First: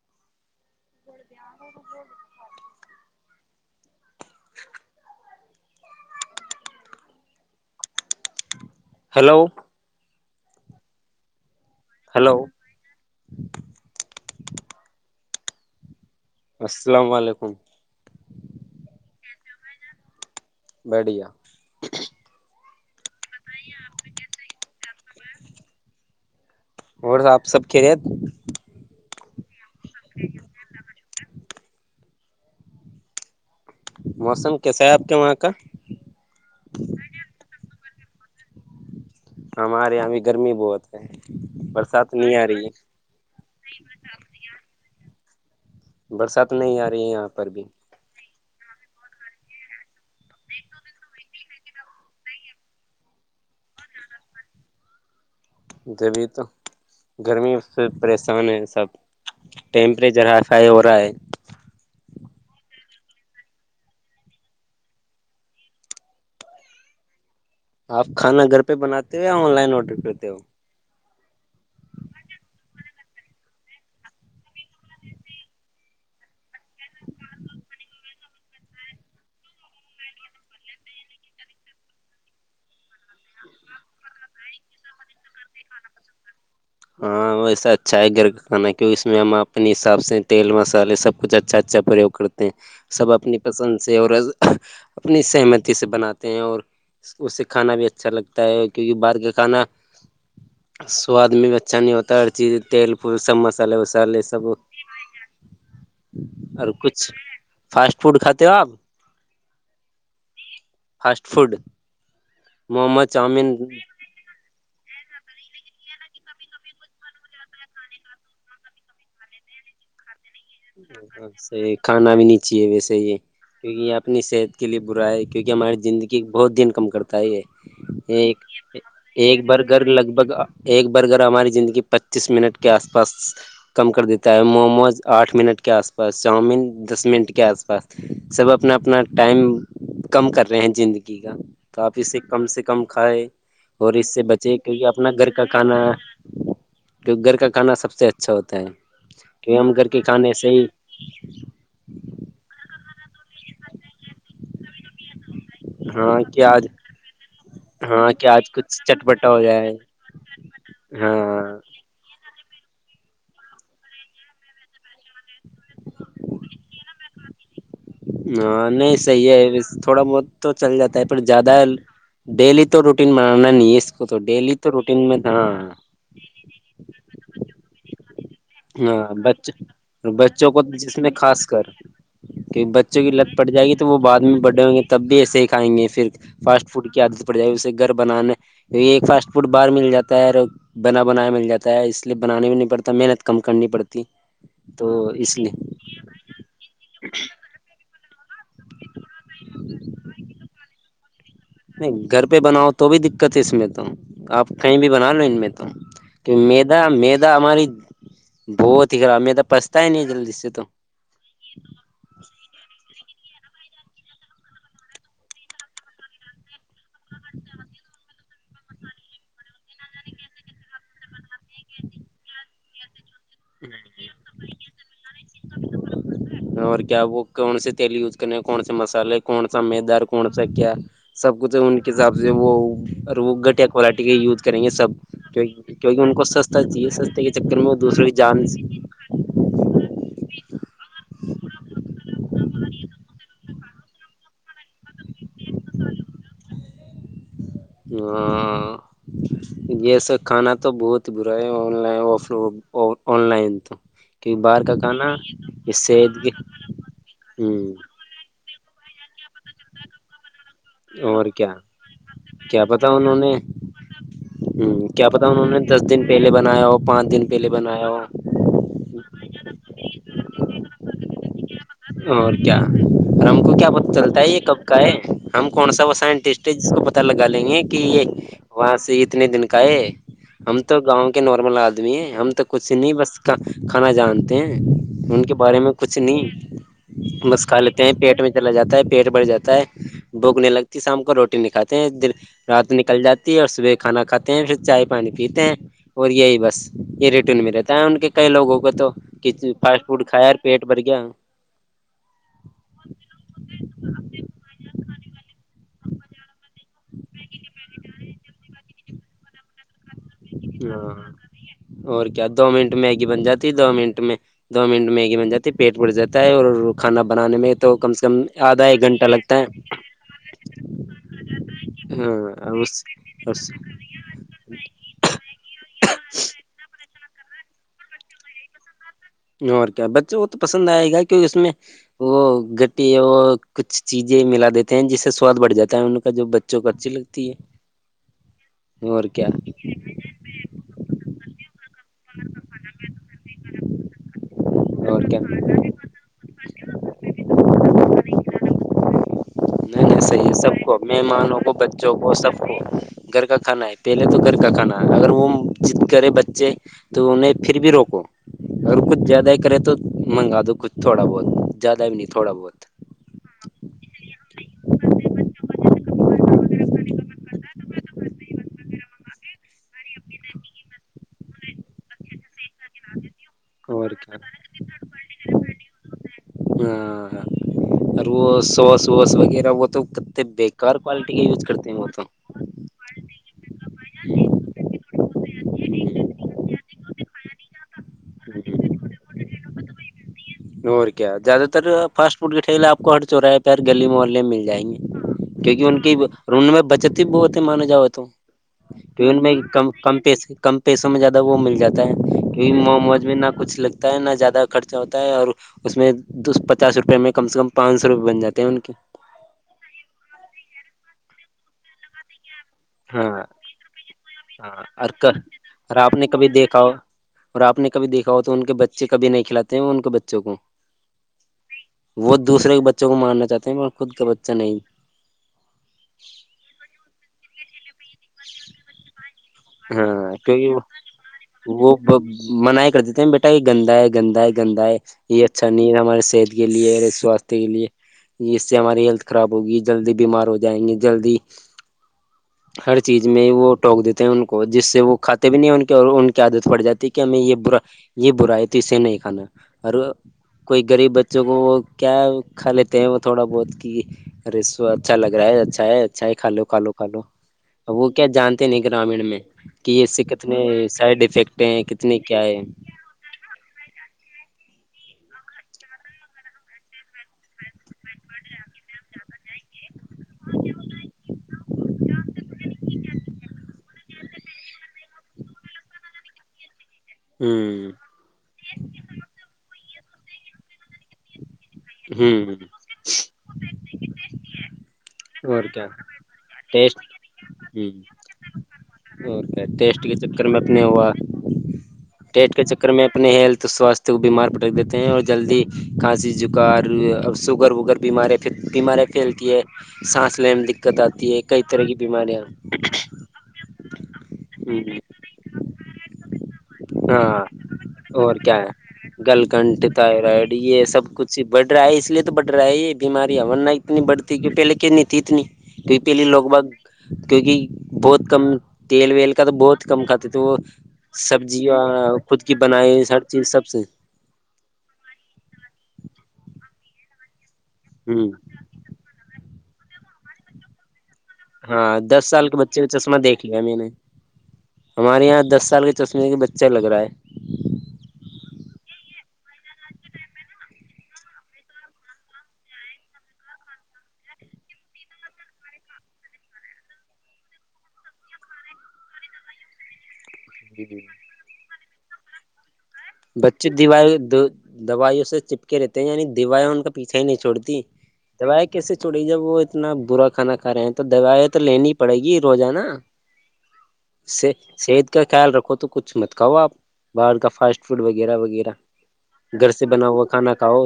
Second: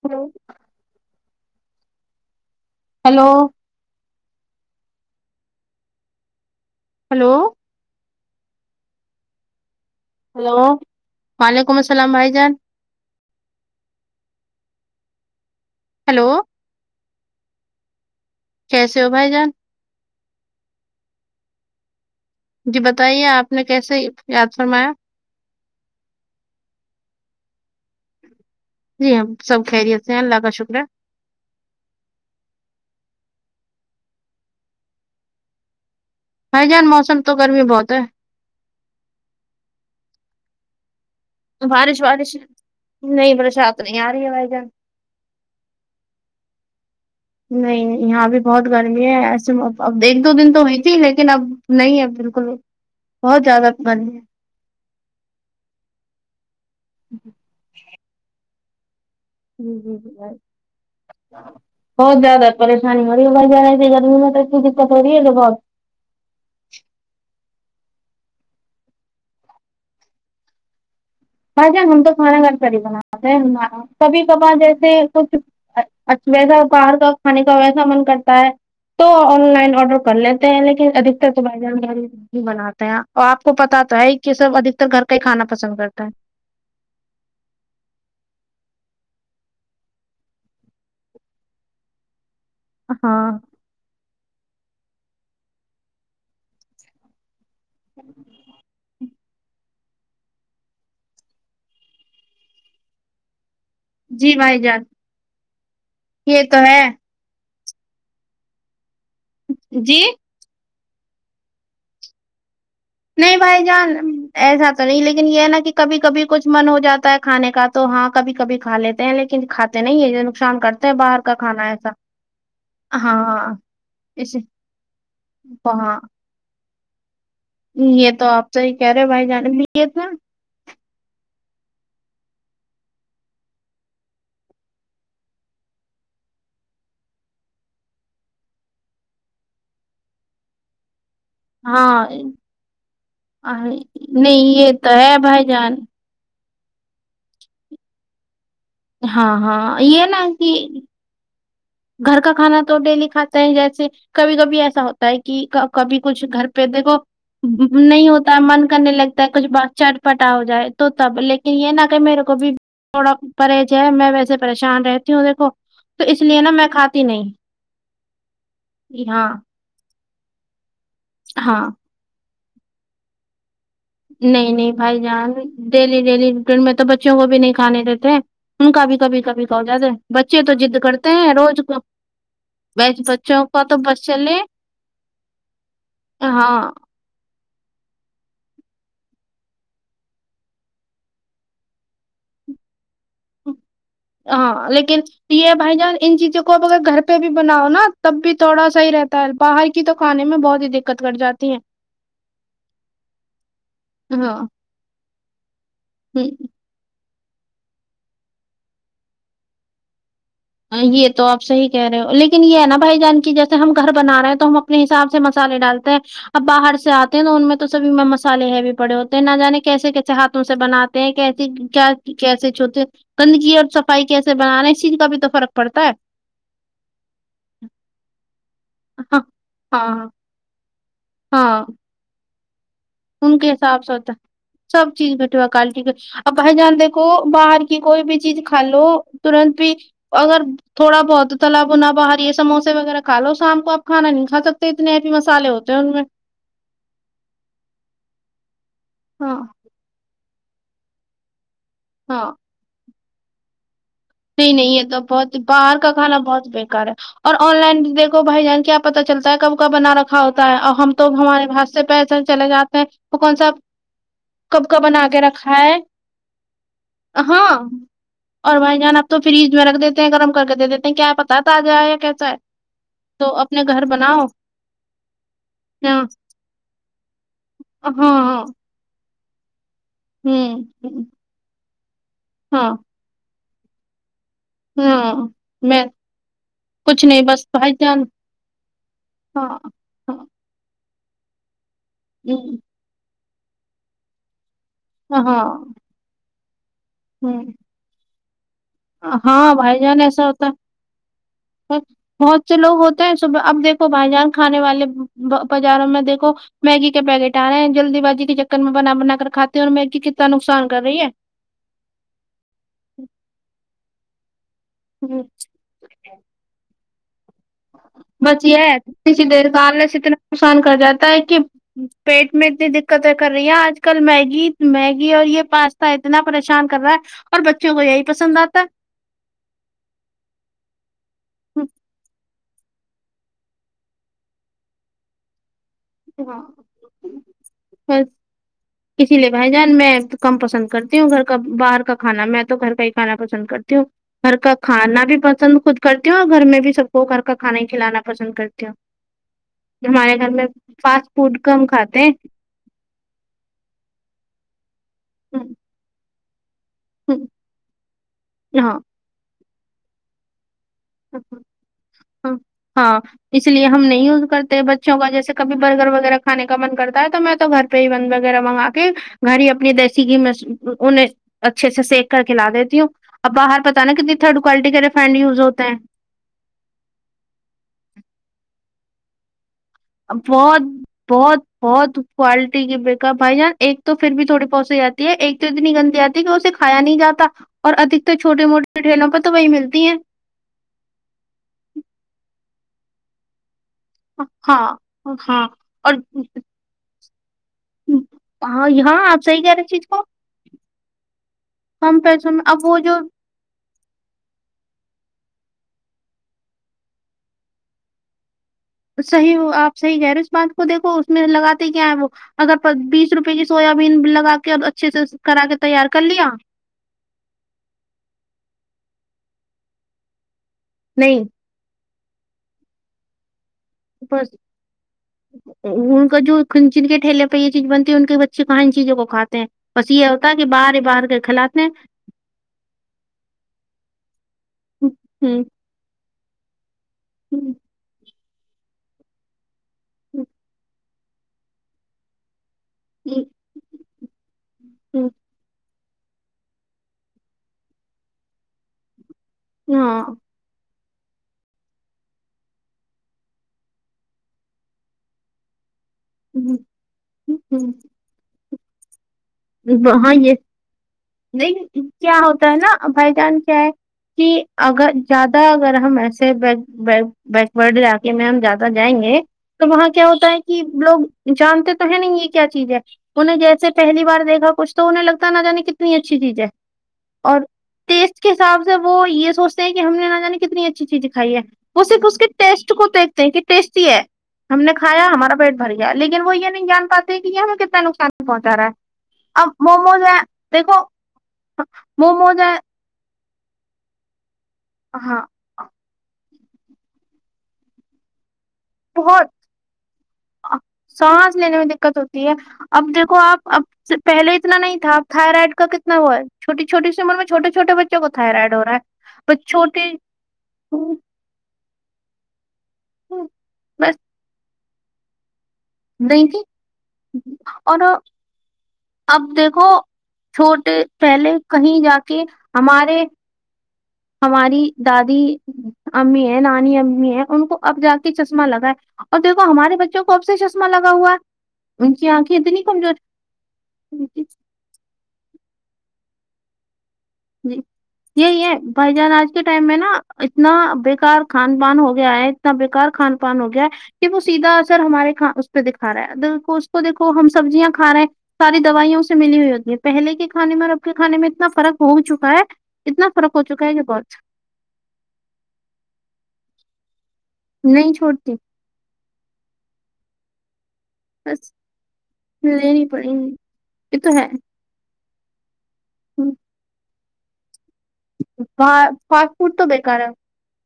Hello بے آار ب [inaudible] ہیلو [inaudible] ہلو ہیلو ہلو وعلیکم السلام بھائی ہلو جان [inaudible] ہیلو السلام علیکم کیسے ہو بھائی جان بڑھیا جی بتائیے آپ نے کیسے یاد فرمایا اور آپ سب خیریت جی ہم سب خیریت سے اللہ کا شکرہے موسم کیسا ہے آپ کے وہاں کا بھائی جان موسم تو گرمی بہت ہے ہمارے یہاں بھی گرمی بہت ہے بارش برسات وارش نہیں آ رہی ہے نہیں برسات نہیں آ رہی ہے بھائی جان برسات نہیں آ رہی یہاں پر بھی نہیں یہاں بھی بہت گرمی ہے ایسے اب ایک دو دن تو ہوئی تھی لیکن اب نہیں ہے بالکل بہت زیادہ گرمی ہے جبھی تو گرمی سے پریشان ہے سب جی جی جی ٹیمپریچر بھائی ہائی فائی ہو رہا ہے بہت زیادہ پریشانی ہو رہی ہے بھائی جان ایسی گرمی میں کسی دقت ہو رہی ہے یہ بہت آپ کھانا گھر پہ بناتے ہو یا آن لائن آرڈر کرتے ہو بھائی جان ہم تو کھانا گھر پر ہی بناتے ہیں کبھی کبھار جیسے کچھ ویسا باہر کا کھانے کا ویسا من کرتا ہے تو آن لائن آرڈر کر لیتے ہیں لیکن ادکتر تو بھائی جان ہی بناتے ہیں اور آپ کو پتہ تو ہے کہ سب ادھکتر گھر کا ہی کھانا پسند کرتے ہے ہاں ویسا اچھا ہے گھر کا کھانا کی اس میں ہم اپنے حساب سے تیل مسالے سب کچھ اچھا اچھا پریوگ کرتے سب اپنی ہاں پسند سے اور اپنی سہمتی سے بناتے ہیں اور اس کو سیکھنا بھی اچھا لگتا ہے کیونکہ باہر کا کھانا سواد میں بھی اچ اچھا نہیں ہوتا ہر چیز تیل پ سب مسالے وسالے لے جی سب بھائی جان یہ تو اور ہے کچھ فاسٹ فوڈ کھاتے ہو آپ جی فاسٹ فوڈ موموس نہیں چاؤمین بھائی جان ایسا تو نہیں لیکن یہ نا کہ کبھی کبھی کچھ من ہو جاتا ہے کھانے کا تو ہاں کبھی کبھی کھا لیتے ہیں لیکن کھات تو نہیں ہے [unintelligible] ہیں باہر کا سے ایسا کھانا بھی نہیں چاہے ویسے ہی ہاں کیونکہ یہ اپنی اس صحت کے لیے برا ہے کیونکہ ہماری ہاں زندگی بہت دن کم کرتا ہے یہ تو ایک آپ صحیح کہہ رہے ہو بھائی ایک جان بار گھر یہ تھا لگ بھگ ایک برگر ہماری زندگی کے پچیس منٹ کے آس پاس کم کر دیتا ہے موموز آٹھ منٹ کے آس پاس چاؤمن دس منٹ کے آس پاس سب اپنا اپنا ٹائم کم کر رہے ہیں زندگی کا تو آپ ہاں اسے کم سے کم کھائے آہ، اور اس سے نہیں بچے یہ کیونکہ تو اپنا ہے گھر کا بھائی جان کھانا توگھر کا کھانا سب سے اچھا ہوتا ہے ہاں کہ ہاں ہم گھر کے یہ نہ کھانے سے کہ ہی گھر کا کھانا تو ڈیلی کھاتے ہے جیسے کبھی کبھی ایسا ہوتا ہے کہ کبھی ہاں کچھ کہ گھر پہ آج دیکھو نہیں ہاں کہ ہوتا ہے آج من کچھ کرنے لگتا ہے چٹپٹا ہو کچھ بات جائے چٹ پٹا ہو جائے تو تب ہاں لیکن یہ نہ کہ میرے کو بھی تھوڑا پرہز ہے میں ویسے پریشان رہتی ہوں دیکھو تو اس لیے نا میں کھاتی نہیں ہاں نہیں ہاں صحیح ہے تھوڑا بہت تو چل جاتا ہے پر زیادہ ہاں ڈیلی تو روٹین بنانا نہیں ہے اس کو تو نہیں ڈیلی تو نہیں بھائی روٹین میں جان ہاں ڈیلی ڈیلی روٹین میں تو بچیوں کو بھی نہیں کھانے دیتے ان کا ہاں بھی کبھی کبھی کا ہوجاتا بچے ہے بچے بچوں تو کو ضد جس میں کرتے ہیں خاص کر روز کو کہ بچوں کو لت پڑ جائے گی تو وہ بعد میں بڑے ہووں گے تب بھی ایسے ہی کھائیں گے پھر ہاں فاسٹ فوڈ کی عادت پڑ جائے اسے گھر بنانے ایک فاسٹ فوڈ باہر مل جاتا ہے اور بنا بنایا مل جاتا ہے اس لیے بنانے بھی نہیں پڑتا محنت کم کرنی پڑ ہاں لیکن یہ بھائی جان ان چیزوں کو کو اب اگر گھر پہ بھی بناؤ نا تب بھی تھوڑا صحیح رہتا ہے باہر کی تو کانے میں بہت ہی دقت گٹ جاتی ہے نہیں گھر پہ بناؤ تو بھی دقت ہے اس میں تو ہاں آپ کہیں بھی بنا لو ان میں تو ہ کے میر میدہ ہماری بہت ہی خراب میدا پچتا ہی نہیں جلدی سے تو یہ تو آپ صحیح کہہ رہے ہو لیکن یہ ہے نا بھائی جان کی جیسے ہم گھر بنا رہے ہیں تو ہم اپنے حساب سے مسالے ڈالتے ہیں اب باہر سے آتے ہیں نا ان میں تو سبھی سالے ہے بھی پڑے ہوتے ہیں نہ جانے کیسے کیسے ہاتھوں سے بنے ہیں کیس کیا کیسے چھوتے گندگی اور صفائی کیسے بنانا اس چیز کا بھی تو فرق پڑتا ہے اور کیا وہ کون سے تیل یوز کرنے ہیں کون سے مسالے ہاں کون سا مدار ہاں کون سا کیا سب کچھ ہاں تو ان کے حساب سے وہ اور وہ ان کے گھٹیا حساب سے کوالٹی ہوتا کا یوز کریں گے سب چیز بیٹوا کوالٹی کے کیک ان کو اب بھائی سستا جان چاہیے دیکھو سستے کے چکر باہر میں وہ کی کوئی دوسروں کی بھی چیز جان کھالو ترنت بھی اگر تھوڑا بہت تالبنا باہر یہ سموسے وغیرہ کھا لو شام کو آپ کھانا نہیں کہا سک اتنے ایپی مسالے ہوتے ہیں ان میں ہاں ہاں جیسے کھانا تو بہت ہی برا ہے لائ ہاں آن لائن تو کہ نہیں باہر نہیں کا یہ تو کھانا بہت یہ باہر کاھانا صحت کی بہت بےیکار ہے اور آن لائن بھی ہوں دیکھو بھائی جان کیا آپ پتا چلتا ہے کب کابنا رکھا ا ہوتا ہے اور ہم تو ہمارے بات سے پہسل چلے کیا جاتے ہیں پتا انہوں تو نے کون سا ہ کب کا بنا کیا کے پتا انہوں رکھا نے ہے دس دن پہلے بنایا ہو پانچ دن ہاں پہلے بنایا ہو اور بھائی جان آپ تو فریج میں رکھ دیتے ہیں گرم کر کے دے دیتے ہیں کیااپ اور کیا اور ہم کو اپنے کیا گھر پت چلتا بناؤ ہے یہ کب کا ہے ہم کون سا وہ ہاں سائنٹسٹ جس کو پتا لگا لیں گے کہ یہ ہاں وہاں سے کتنے دن کا ہے ہم ہوں تو ہوں، گاؤں کے نارمل آدمی ہیں ہم تو ہاں کچھ نہیں بس کھانا جانتے ہیں ان کے بارے میں کچھ نہیں کچھ نہیں بس کھا بھائی لیتے ہیں جان پیٹ میں چلا جاتا ہے پیٹ بڑھ ہاں جاتا ہے ہاں بوکنے لگتی شام کو روٹی نہیں کھاتے ہیں دن ہوں، رات نکل جاتی ہے اور صبح کھانا کھاتے ہیں پھر چائے پانی ہاں پیتے ہیں اور یہی بس یہ ریٹن ہوں، میں رہتا ہے ان کے کئی لوگوں کو تو کتنے ہاں فاسٹ فوڈ کھائےاور پیٹ بر گیا سچ بہت سے لوگ ہوتے ہیں صبح اب دیکھو بھائی جان کھانے والے بازاروں میں دیکھو میگی کے پیکٹ ارہے ہیں جلدی بازی کے چکر میں بنا بنا کر کھاتے ہوں اور میگی کتنا نقصان کر رہی ہے ہاں اور کیا دو منٹ میگی بن جاتی دو منٹ میں دو منٹ ہے میگی بن جاتی پیٹ بڑ جاتا ہے اور کھانا بنانے میں تو کم سے کم بس یہ آدھا ہے ایک گھنٹہ کسی لگتا ہے دیرکالنے سے اتنا نقصان کر جاتا ہے کہ پیٹ میں ہاں اتنی د قدر کر اس رہی آج کل میگی میگی اور یہ پاستا اتنا پریشان کر رہا ہے اور بچوں کو یہی پسند آتا اور کیا بچے وہ تو پسند آئے گا کیہ اس میں ہے وہ گٹی اور کچھ چیزیں ملا دیتے ہیں جس سے سواد بڑھ جاتا ہے ان کا جو بچوں کو اچھی لگتی بس۔ ہے اور اسی کیا لیے بھائی جان میں کم پسند کرتی ہوں گھر کا باہر کا کھانا میں تو گھر کا ہی کھانا پسند کرتی ہوں گھر کا اور کھانا بھی کیا پسند خود کرتی ہوں اور گھر میں بھی سب کو گھر کا کھانا ہی کھلانا پسند کرتی ہوں [inaudible] نہیں ہمارے صحیح گھر ہے میں سب کو فاسٹ مہمانوں فوڈ کو کم بچوں کھاتے کو ہیں سب گھر کا کھانا ہے پہلے تو گھر کا کھانا اگر وہ ضد کرے بچے تو انہیں پھر بھی روکو اگر ہاں کچھ زیادہ ہی کرے تو منگا دو کچھ تھوڑا بہت زیادہ نہیں تھوڑا ہاں بہت ہاں اس لیے ہم نہیں یوز کرتے بچوں کا جیسے کبھی برگر وغیرہ کھانے کا من کرتا ہے تو میں تو گھر بند وغیرہ منگا کے گھر ہی اپنی دیسی گھی میں انہیں اچھے سے سیک کر کے لا دیتی ہوں اب باہر پتہ اور نا کتنی تھرڈ کوالٹی کا ریفینڈ یز ہو ہاں اور وہ سوس ووس وغیرہ وہ تو اب کتتے بہت بےیکار کوالٹی کا یوز بہت کرتے ہیں م بہت تو کوالٹی کی بیک بھائی جان ایک تو پھر بھی تھوڑی پہنچ جاتی ہے ایک تو اتنی گندی آتی ہے کہ اسے کایا نہیں جاتا اور ادکتر چھوٹے موٹے ٹریلوں پہ تو وہی ملتی ہیں اور کیا زیادہ تر فاسٹ فوڈ کی ٹھیلہ آپ کو ہر چوراہے پے ہر گلی محل مل جائیں گے ہاں ہاں کیونکہ ان اور کی ان میں بچت ہی بہت ہے مانا جاؤ تو ہاں یہاں کیو ان آپ میں صحیح کہہ رہے اس کم چیز کم کو پس کم پیسوں میں زیادہ وہ مل جاتا ہے کم پیسوں میں کیونکہ اب وہ جو موموج میں نہ کچھ لگ تا ہے نہ زیادہ خرچہ ہوتا ہے اور اس میں پچاس روپئے میں کم سے کم پانچ سو روپئے بن جاتے ہیں ان کے صحیح ہو آپ صحیح کہہ رہو اس بات کو دیکھو اس میں لگاتے کیا ہے وہ اگر ہاں بیس روپے کی سویا بین لگا کے ہاں اور اچھے سے کرا کے اور تیار آپ کر نے کبھی لیا دیکھا ہو اور آپ نے کبھی دیکھا ہو تو ان کے بچے کبھی نہیں کھلاتے ہیں ان کے بچوں کو نہیں وہ دوسرے کے بچوں کو مارنا چاہتے ہیں پر خود کا بچہ نہیں ا وہ ان کا جو کھنچکٹ کے ٹھیلے یہ چیز بنتی ان کے بچے کہاں ان چیزوں کو کھاتے ہیں بس یہ ہاں ہوتا ہے کہ کیونکہ وہ باہر باہر کر کھلاتے ہیں وہ منائی کر دیتے ہیں بیٹا یہ گندا ہے گندا ہے گندا ہے یہ اچھا نہیں ہے ہمارے صحت کے لیے سواستھ کے لیے اس سے ہماری ہیلتھ خراب ہوگی جلدی بیمار ہو جائیں گی جلدی ہر چیز میں وہ ٹوک دیتے ہیں ان کو جس سے وہ کھاتے بھی نہیں ان کی عادت پڑ جاتی ہے کہ ہمیں یہ ب یہ برائی تو اسے نہیں کھانا اور ہاں کوئی غریب بچوں کو وہ کیا کھا لیتے ہیں وہ تھوڑا بہت کہ رسو اچھا لگ رہا ہے اچھا ہے اچھا ہے کھا لو کھا لو کھا لو وہ کیا جانتے نہیں گرامین میں کہ اس سے ہاں یہ کتنے سائڈ افیکٹ ہیں کتنے کیا ہے ا بھائی جان کیا ہے کہ اگر زیادہ اگر ہم ایسے بے باک بیکورڈ علاقے میں ہم جا جائیں گے تو وہاں کیا ہوتا ہے کہ لوگ جانتے تو ہیں نہیں یہ کیا چیز ہے انہیں جیسے سے پہلی بار دیکھا کچھ تو لگتا نہ جانے کتنی اچھی چیز ہے اور ہوں ٹیسٹ کے حساب سے وہ وہ یہ سوچتے ہیں کہ ہم نے نہ جانے کتنی اچھی چیز کھائی ہے وہ صرف اس کے ہوں ٹیسٹ کو دیکھتے ہیں کہ ٹسٹی ہے ہم نے کھایا ہمارا اور پیٹ کیا بھر گیا ہے لیکن وہ یہ نہیں ٹیسٹ جان پاتے کہ یہ ہمیں کتنا نقصان پہچا رہا ہے اور کیا اب ٹیسٹ کے موموز ہے چکر میں اپنے دیکھو ہوا ٹیٹ موموز کے ہے چکر میں اپنے ہیلتھ سوستھ تو بیمار پٹک دیتے ہیں اور ہاں جلدی کھانسی جکار سوگر وگر بیمار پھر بیماریاں بہت پھیلتی ہے سانس لینے میں دقت آتی ہے کئی طرح کی بیماریاں کو آپ اب پہلے اتنا نہیں تھا اب تھائرائڈ کا کتنا ہوا ہے چھوٹی چھوٹی سی عمر ہاں میں چھوٹے چھوٹے بچوں کو اور کیا تھائرائڈ ہو رہا ہے ب چھوٹے جی بڑھ رہا ہے اس لیے تو بڑ رہا یہ بیماریاں ورنہ اتنی بس بڑھتی کی پہلے کے نہیں تھی اتنی پہلیے لوگ نہیں تھی باگ کیونکہ اور بہت کم تیل ویل اب کا تو بہت دیکھو کم کھاتے تھے وہ چھوٹے پہلے سبزیاں کہیں جا خود کے کی بنائی ہر ہمارے چیز سب سے ہماری دادی امی ہے نانی امی ہے ان کو اب جا ہ کے چ چشمہ لگا ہے اور دیکو ہمارے بچوں کو اب سے چشمہ لگا ہوا ہاں ان دس کی سال کے آنکھیں بچے اتنی کا کمزور چشمہ دیکھ لیا میں نے ہمارے یہاں دس سال کے چشمے کے بچہ لگ رہا ہے جی یہی ہے بھائی جان آج کے ٹائم میں نا اتنا بیکار کھان پان ہو گیا ہے اتنا بیکار کھان پان ہو گیا کہ وہ سیدھا اثر ہمارے کھ اس پہ دکھا رہا ہے اس کو دیکھو ہم سبزیاں کھا رہے ہیں ساری دوائیوں سے ملی ہوئی ہوتی ہے پہلے کے کھانے جی میں اب جی کے کھانے میں اتنا فرق ہو چکا ہے اتنا فرق ہو بچے چکا ہے کہ دیوال بہت دو دوائیوں سے چپک رہتے ہیں یعنی دوائیا ان کا پیچھے ہی نہیں چھوڑتی نہیں چھوڑتی دوائیں کیسے چھوڑی جب وہ اتنا برا کھانا کھا رہے ہیں تو دوائیں تو بس لینی پڑے گی روزانہ لینی پڑیں گی یہ تو ہے صحت کا خیال رکھو تو کچھ مت کھاو آپ باہر کا فاسٹ فوڈ وغیرہ وغیرہ فاسٹ گھر فوڈ سے تو بنا بیکار ہوا ہے کھانا کھاؤ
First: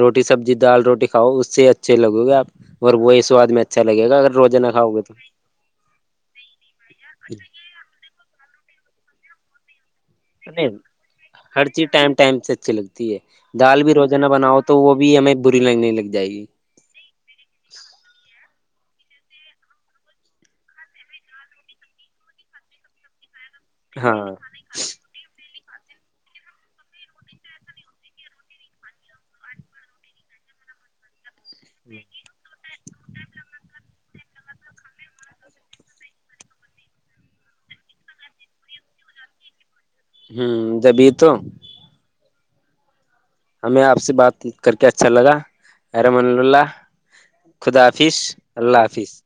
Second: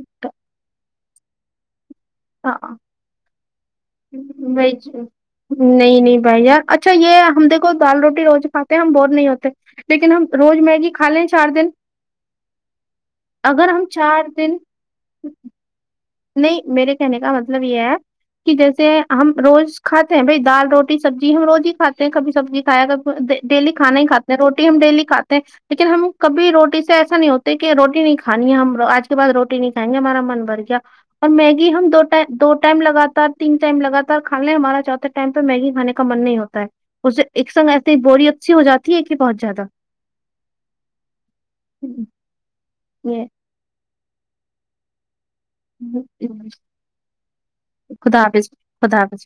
روٹی سبزی دال روٹی کھاؤ اس سے اچ اچھے لگو گے آپ ہاں اور وہی سواد میں اچھا لگے گا اگر روزہ نہ بھائی کھاؤ جی گے تو نہیں نہیں بھائی یار اچھا یہ ہم دیکھو دال روٹی روز کھاتے ہم بور نہیں ہوتے لیکن ہم روز نہیں میگی کھا لے ہر چیز ٹائم ٹائم سے اچھی لگتی ہے اگر دال ہم بھی روزانہ چار دن بناؤ تو وہ بھی ہمیں بری لگ نہ لگ جائے گی نہیں میرے کہنے کا مطلب یہ ہے کہ جیسے ہم روز کھاتے ہیں بھائی دال روٹی سبزی ہم روز ہی کھاتے ہیں کبھی سبزی کھایا کبھی ڈیلی کھانا ہی ہاں کھاتے ہیں روٹی ہم ڈیلی کھاتے ہیں لیکن ہم کبھی روٹی سے ایسا نہیں ہوتے کہ روٹی نہیں کھانی ہے ہم آج کے بعد روٹی نہیں کھائیں گے ہمارا من بھر گیا اور میگی ہم دو دو ٹائم لگاتار تین ٹائم لگاتار کھانے ہمارا چاہتے ٹائم پہ میگی کھانے کا من نہیں ہوتا ہے اسے ایک سنگ ایسے بوری اچھی ہواتی ہے کہ بہت زیادہ ہوں جبھی تو ہوں یہ ہمیں آپ سے بات کر کے اچھا لگا [unintelligible] خدا حافظ اللہ حافظ